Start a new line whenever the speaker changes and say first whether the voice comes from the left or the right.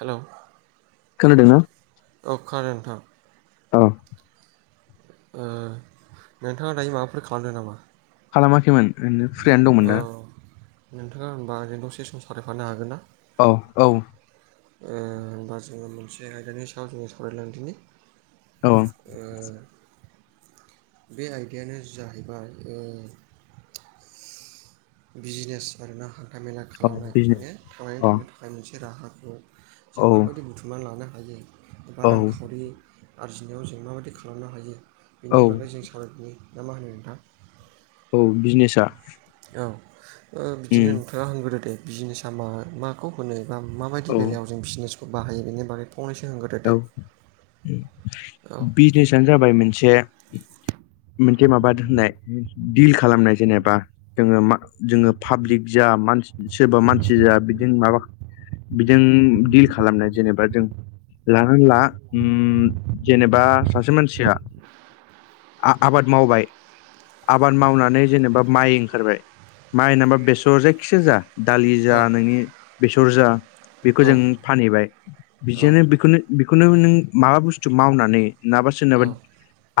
right: हेल' औ
left: खोनादोंना?
right: खोनादों नोंथां।
left: अ
right: ओ नोंथाङा दायो माबाफोर खालामदों नामा?
left: खालामाखैमोन। ओरैनो फ्रियानो दं
right: औ नोंथाङा होनबा आंजों दसे सम सावरायफानो हागोन ना।
left: औ औ।
right: ओ होनबा जोङो मोनसे आयदानि सायाव जोङो सावरायलायदिनि
left: औ
right: ओ बे आयदायानो जाहैबाय ओ बिजनेस आरोना हान्था मेला
left: औ
right: खालामनाय
left: बिजनेस
right: माने थांनानै
left: अ
right: थानो थाखाय मोनसे राहाखौ
left: औ
right: जों माबायदि बुथुमनानै लानो हायो एबा
left: औ
right: रांखावरि आरजिनायाव जों माबायदि खालामनो हायो
left: औ
right: बेनि बागै जों सावरायदोनि ना मा होनो नोंथां।
left: औ बिजनेसा
right: औ ओ बिदिनो
left: उम
right: नोंथाङा हग्रोदो दे बिजिनेसा मा मा खौ होनो बा माबायदि
left: औ
right: बेलायाव जों बिजनेसखौ बाहायो बेनि बागै। फंनैसो होनगोरदो दे
left: औ
right: औ
left: बिजनेसानो जाबाय मोनसे मोनसे माबा होननाय दिल खालामनाय जेनेबा जोङो मा जोङो फाब्लिक जा सोरबा मानसि जाया बिदिनो माबा बिदों दिल खालामनाय जेनेबा जों लाहां ला उम जेनेबा सासे मानसिया आ आबाद मावबाय आबाद मावनानै जेनेबा माइ ओंखारबाय माइ होनोबा बेसर जायखिजाया जा दालि
right: औ
left: जा नोंनि बेसर जा
right: औ
left: बेखौ जों फानहैबाय
right: औ
left: बिनो बेखौ बेखौनो नों माबा बुस्थु मावनानै नाबा
right: औ
left: सोरनाबा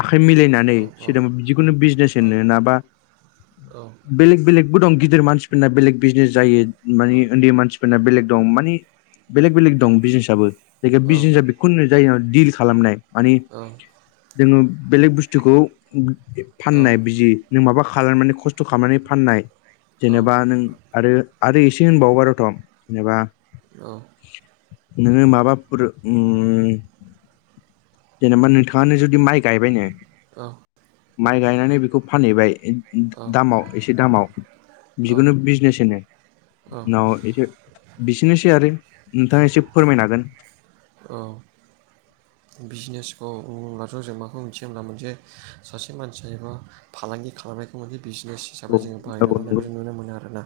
left: आखाइ मिलायनानै
right: औ औ
left: सोरदोंबा बिदिखौनो बिजनेस
right: औ
left: होनो नाबा
right: औ
left: बेलेग बेलेगबो दं गिदिर मानसिफोरना बेलेग बिजनेस जायो मानि उन्दै मानसिफोरना बेलेग दं माने बेलेग बेलेग दं बिजनेसआबो बिजनेसा बेखौनो होननाय जायो दिल खालामनाय माने
right: औ
left: जोङो बेलेग बुस्थुखौ फाननाय बिजि नों माबा खालामनानै खस्थ' खालामनानै फाननाय जेनेबा नों आरो आरो एसे होनबावोबा रथ'म जेनेबा
right: औ।
left: नोङो माबा फोरो उम जेनेबा नोंथाङानो जुदि माइ गायबायनो
right: औ
left: माइ गायनानै बेखौ फानहैबाय दामाव एसे दामाव बिखौनो बिजनेस होनो।
right: औ
left: उनाव एसे बिसनोसै आरो नोंथाङा एसे फोरमायनो हागोन।
right: औ बिजनेसखौ बुङोब्लाथ' जों माखौ मिथियो होनब्ला मोनसे सासे मानसिया एबा फालांगि खालामनायखौ मोनसे बिजनेस
left: औ
right: हिसाबै जोङो बाहाय
left: औ नंगौ
right: जालांनायखौ जों नुनो मोनो आरोना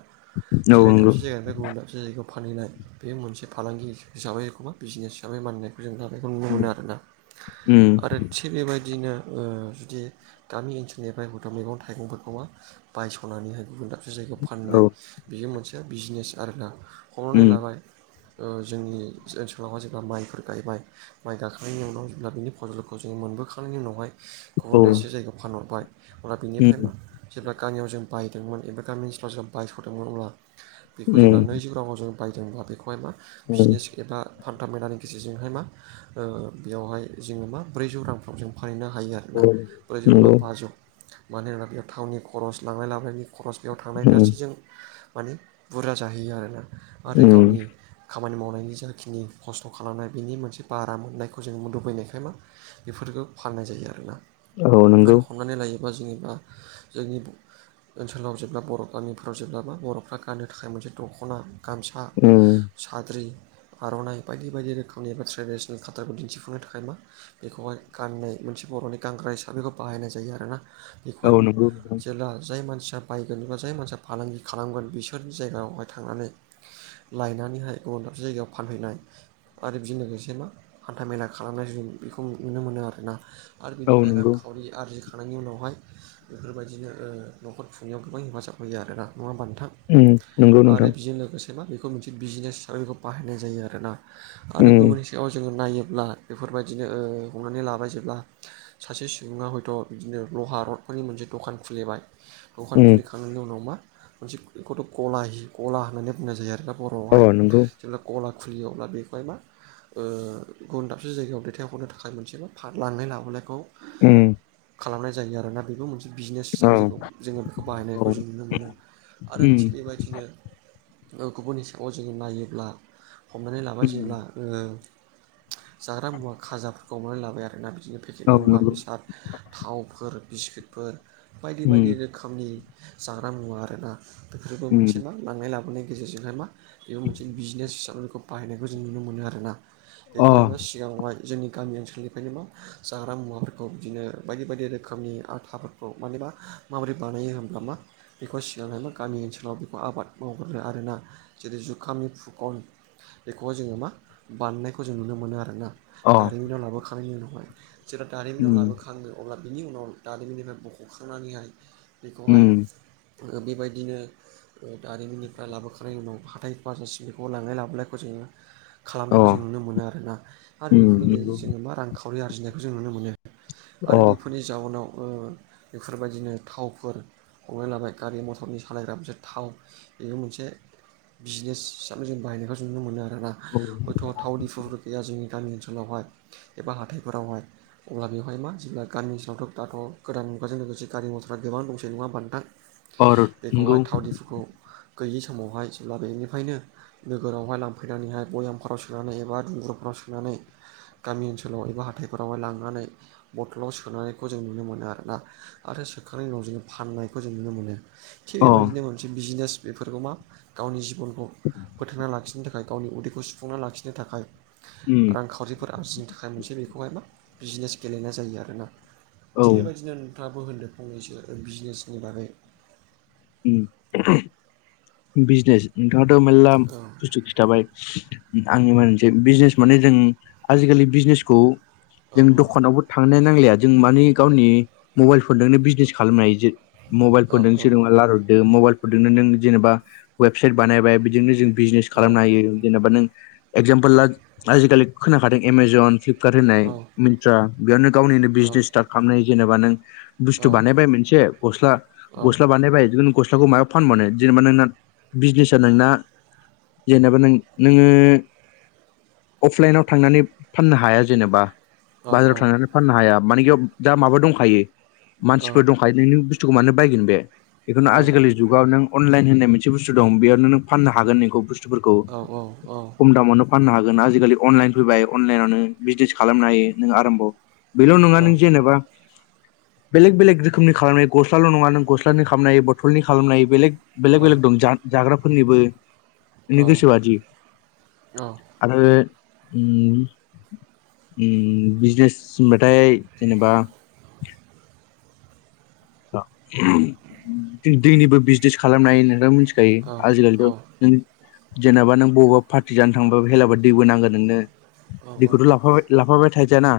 left: औ
right: से
left: नंगौ
right: दाबसे जायगानिफ्राय गुबुन दा जि जायगायाव फानहैनाय बेयो मोनसे फालांगि हिसाबै एखमबा बिजनेस हिसाबै मानिनाय जों दा बेखौ नुनो मोनो आरोना
left: उम
right: आरो थिग बेबायदिनो ओ बिदि गामि ओनसोलनिफ्राय हुदा मैगं थाइगंफोरखौ मा बायस'नानैहाय गुबुना से जायगायाव
left: औ
right: फाननाय बियो मोनसे बिजनेस आरोना। हमनानै
left: उम
right: लाबाय ओ जोंनि ओनसोलावहा जेब्ला माइफोर गायबाय माइ गाखांनायनि उनाव अब्ला बिनि फजलखौ जोङो मोनबोखांनायनि उनावहाय
left: औ
right: गुबुन दाबसे जायगायाव फानहरबाय। अब्ला बेनिफ्राय मा
left: उम
right: जेब्ला गामियाव जों बायदोंमोन एबा गामि ओनसोलाव जे बायस'दोंमोन अब्ला बेखौ जेब्ला
left: उम
right: नैजौ राङाव जों बायदोंब्ला बेखौहाय मा
left: औ
right: बिजनेस एबा हान्था मेलानि गेजेरजोंहाय मा ओ बेयावहाय जोङो मा ब्रैजौ रांफ्राव जों फानहैनो हायो आरोना।
left: औ
right: ब्रैजौ एबा
left: नंगौ
right: बाजौ मानो होनोब्ला बेयाव थावनि खरस लांलाय लाबलायनायनि खरस बेयाव थांनाय
left: उम
right: गासै जों माने बुरजा जाहैयो आरोना आरो
left: उम
right: गावनि खामानि मावनायनि जाखिनि खस्थ' खालामनाय बिनि मोनसे बारा मोननायखौ जोङो लुबैनाय निफ्राय मा बेफोरखौ फालिनाय जायो आरोना।
left: औ नोंगौ।
right: आरो हमनानै लायोबा जेनेबा जोंनि ओनसोलाव जेब्ला बर' गामिफोराव जेब्ला मा बर'फ्रा गाननो थाखाय मोनसे दख'ना गामसा
left: उम
right: साद्रि आर'नाइ बायदि बायदि रोखोमनि एबा ट्रेडिसनेल खाथारखौ दिन्थिफुंनो थाखाय मा बेखौहाय [unintelligible] मोनसे बर'नि [unintelligible] हिसाबैखौ बाहायनाय जायो आरोना।
left: औ
right: बेखौहाय
left: नंगौ नोंथां
right: जेला जाय मानसिया बायगोन एबा जाय मानसिया फालांगि खालामगोन बिसोरनि जायगायावहाय थांनानै लायनानैहाय गुबुन दाबसे जायगायाव फानहैनाय आरो बिजों लोगोसे मा हान्था मेला खालामनाय बेखौ नुनो मोनो आरोना आरो
left: औ
right: बेनिफ्राय
left: नंगौ
right: रांखावरि आरजिखांनायनि उनावहाय बेफोरबायदिनो ओ न'खर खुंनायाव गोबां हेफाजाब होयो आरोना नङा होमबा नोंथां?
left: उम नंगौ
right: आरो
left: नोंथां
right: बेजों लोगोसे मा बेखौ मोनसे बिजिनेस हिसाबै बेखौ बाहायनाय जायो आरोना। आरो
left: उम
right: गुबुननि सायाव जोङो नायोब्ला बेफोरबायदिनो ओ हमनानै लाबाय जेब्ला सासे सुबुङा हयथ' बिदिनो लहा रडफोरनि मोनसे दखान खुलिबाय। दखान
left: उम
right: खुलिखांनायनि उनाव मा मोनसे बेखौथ' गला गला होननानै बुंनाय जायो आरो ना बर'आवहाय
left: अ नंगौ
right: जेब्ला गला खुलियो अब्ला बेखौहाय मा ओ गुबुन दाबसे जायगायाव दैथाय हरनो थाखाय मोनसे मा लांनाय लाबोलायखौ
left: उम
right: खालामनाय जायो आरोना बेबो मोनसे बिजनेस
left: औ
right: हिसाबै जोंखौ जोङो बेखौ
left: औ
right: बाहायनायखौ जों नुनो मोनो। आरो
left: उम
right: थिग बेबायदिनो गुबुननि सिगाङाव जोङो नायोब्ला हमनानै लाबाय
left: उम
right: जेब्ला ओ जाग्रा मुवा खाजाफोरखौ मावनानै लाबाय आरोना बिदिनो पेकेटनि
left: औ
right: मुवा
left: नंगौ
right: बेसाद थावफोर बिस्कुटफोर बायदि बायदि।
left: उम
right: ओंखामनि जाग्रा मुवा आरोना बेफोरबो
left: उम
right: मोनसे मा लांनाय लाबोनाय गेजेरजोंहाय मा बेबो मोनसे बिजिनेस हिसाबै बेखौ बाहायनायखौ जों नुनो मोनो आरोना।
left: अ
right: बेखौहाय मा सिगाङावहाय जोंनि गामि ओनसोलनिफ्रायनो मा जाग्रा मुवाफोरखौ बिदिनो बायदि बायदि रोखोमनि आथाफोरखौ मानेबा माबोरै बानायो होमब्ला मा बेखौहाय सिगांनो मा गामि ओनसोलाव बेखौ आबाद मावग्रो आरोना जेरै जुखामनि फुखन बेखौहा जोङो मा बानायनायखौ जों नुनो मोनो आरोना।
left: अ
right: दारिमिनाव लाबोखांनायनि उनावहाय जेब्ला दारिमिनाव
left: उम
right: लाबोखाङो। अब्ला बिनि उनाव दारिमिननिफ्राय बख'खांनानैहाय बेखौहाय
left: उम
right: बेबायदिनो दारिमिननिफ्राय लाबोखांनायनि उनाव हाथाय बाजारसिम बेखौ लांलाय लाबोलायखौ जोङो
left: अ
right: खालामनायखौ जों नुनो मोनो आरोना। आरो
left: उम नंगौ
right: गेजेरजों जोङो मा रांखावरि आरजिनायखौ जों नुनो मोनो।
left: अ
right: आरो बेफोरनि जाउनाव ओ बेफोरबायदिनो थावफोर हमनाय लाबाय गारि मटरनि सालायग्रा मोनसे थाव बेबो मोनसे बिजनेस हिसाबै जों बाहायनायखौ नुनो मोनो आरोना
left: औ
right: हयथ' थाव दिफु बो गैया जोंनि गामि ओनस ओङावहाय एबा हाथाइफोरावहाय अब्ला बेवहाय मा जिब्ला गामि [unintelligible] थ' गोदान मुगाजों लोगोसे गारि मथरा गोबां दंसै नङा होमबा नोंथां
left: अर नंगौ
right: बेखौहाय थाव दिफुखौ गैयि समावहाय जेब्ला बेनिफायनो नोगोरावहाय लांफैनानैहाय बयामफाराव सोनानै एबा दुंगुरुफोराव सोननानै गामि ओनसोलाव एबा हाथाइफोरावहाय लांनानै बथलाव सोनायखौ जों नुनो मोनो आरोना आरो सोखांनायनि उनाव जोङो फाननायखौ जों नुनो मोनो थिग
left: अ
right: एबायदिनो मोनसे बिजिनेस बेफोरखौ मा गावनि जिबनखौ फोथांना लाखिनो थाख फाय गावनि उदैखौ सुफुंना लाखिनो थाखाय
left: उम
right: रां खा फोर आरजिनो थाखाय मोनसे बेखौहाय मा बिजिनेस गेलेनाय जायो आरोना
left: औ
right: थिग
left: उम
right: एबायदिनो थाङाबो होनदो फंनैसो बिजनेसनि बागै
left: उम [unintelligible] बिजनेस नोंथाङाथ' मेल्ला
right: औ
left: बुस्थु खिथाबाय उम आङो मोनसे बिजनेस माने जों आजिखालि बिजनेसखौ
right: औ
left: जों
right: औ
left: दखानावबो थांनाय नांलाया जों मानि गावनि मबाइल फनजोंनो बिजनेस खालामनाय जो
right: औ
left: मबाइलफोर [unintelligible]
right: औ
left: लारायहरदो मबाइलफोरजोंनो नों जेनेबा वेबसाइट बानायबाय बिदिनो जों बिजनेस खालामनो
right: औ
left: हायो जेनेबा नों एगजामपोल ला आजिखालि खोनाखादों एमेजन फ्लिप कार होन्नाय मिन्त्रा बेयावनो गावनिनो
right: औ
left: बिजनेस स्टार्ट खामनाय जेनेबा नों बुस्थु बानायबाय मोनसे गस्ला गस्ला बानायबाय [unintelligible] गस्लाखौ मायाव फानबानो जेनेबा नोंना बिजनेसा नोंना जेनेबा नों नोङो अफलाइनाव थांनानै फाननो हाया जेनेबा बाजाराव थांनानै फाननो हाया मानिखियाव दा माबा दंखायो मानसिफोर दं फायनायनो बुस्थुखौ मानो बायगोन बे बेखौनो आजिखालि जुगाव नों अनलाइन होननाय मोनसे बुस्थु दं बेयावनो नो फाननो हागोन इखौ बुस्थुफोरखौ खम दामावनो फाननो हागोन आजिखालि अनलाइन फैबाय अनलाइनाव नोङो बिजदेस खालामनो हायो नों आराम्भ' बेल' नङा नों जेनेबा बेलेग बेलेग रोखोमनि खालामनाय गस्लाल' नङा नों गस फ्रानि खामनो हायो बथलनि खालामनो हायो बेलेग बेलेग बेलेग दं जा जाग्राफोरनिबो नोंनि गोसो बादि [inaudible] आरो उम उम बिजनेस सिबाथाय जेनेबा [inaudible] [unintelligible] जों दैनिबो बिजनेस खालामनाय नोंथां मिथिखायो आजिखालिथ' नों जेनेबा नों बबावबा पार्टि जानो थांबाबो हेला दैबो नांगोन नोंनो दैखौथ' लाफाबाय लाफाबाय थाजायाना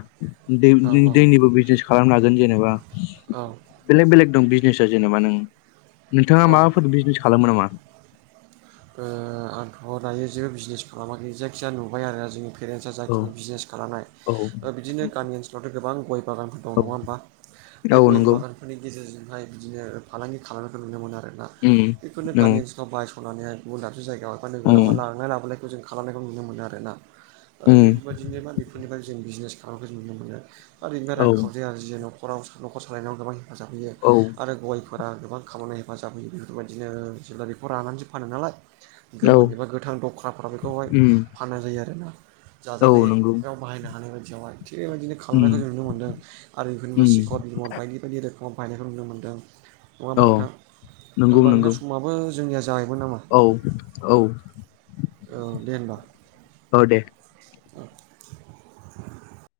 left: दै जों दैनिबो बिजनेस खालामनो हागोन जेनेबा
right: औ
left: बेलेग बेलेग दं बिजनेसा जेनेबा नों नोंथाङा
right: औ
left: माबाफोर बिजनेस खालामो नामा?
right: ओ आंथ' दायो जेबो बिजनेस खालामाखै जायखिजाया नुबाय आरो जोंनि पेरेन्टसा
left: औ
right: जाखिनि बिजनेस खालामनाय
left: औ
right: ओ बिदिनो गामि ओनसोलावथ' गोबां गय बागानफोर दं
left: औ
right: नङा होमबा
left: औ नोंगौ
right: फोरनि गेजेरजोंहाय बिदिनो फालांगि खालामनायखौ नुनो मोनो आरोना
left: उम
right: बेफोरनो
left: औ
right: गामि ओनसोलाव बाय सनानैहाय गुबुन दाबसे जायगायाव एफा नोगोरावहाय
left: उम
right: लांनाय लाबोनायखौ जों खालामनायखौ नुनो मोनो आरोना आरो
left: उम
right: बेफोबायदिनो मा बेफोरनिफाय जों बिजनेस खालामनायखौ नुनो मोनो आर इनिफाय
left: औ
right: रां खावरि आर्जियो न न'खराव न'खर सालायनायाव गोबां हेफाजाब होयो
left: औ
right: आरो गय फोरा गोबां खामानियाव हेफाजाब होयोबेफोरबायदिनो ओ जेब्ला बेखौ रानानैसो फानो नालाय
left: औ
right: गोमोन एबा गोथां दख्राफोराव बेखौहाय
left: उम
right: फाननाय जायो आरोना
left: औ नंगौ
right: जाजानायाव बाहायनो हानाय बायदियावहाय थिग बेबायदिनो
left: उम
right: खालामनायखौ जों नुनो मोन्दों आरो [unintelligible] बा
left: उम
right: सिकर बिमद बायदि बायदि रोखोमाव बायनायखौ नुनो मोनदों नङा होमबा
left: औ
right: नोंथां?
left: नंगौ
right: ओनबा नोंथां
left: नंगौ
right: समाबो जोंनिया जाहैबाय नामा?
left: औ औ
right: औ दे होमबा
left: औ दे
right: [inaudible]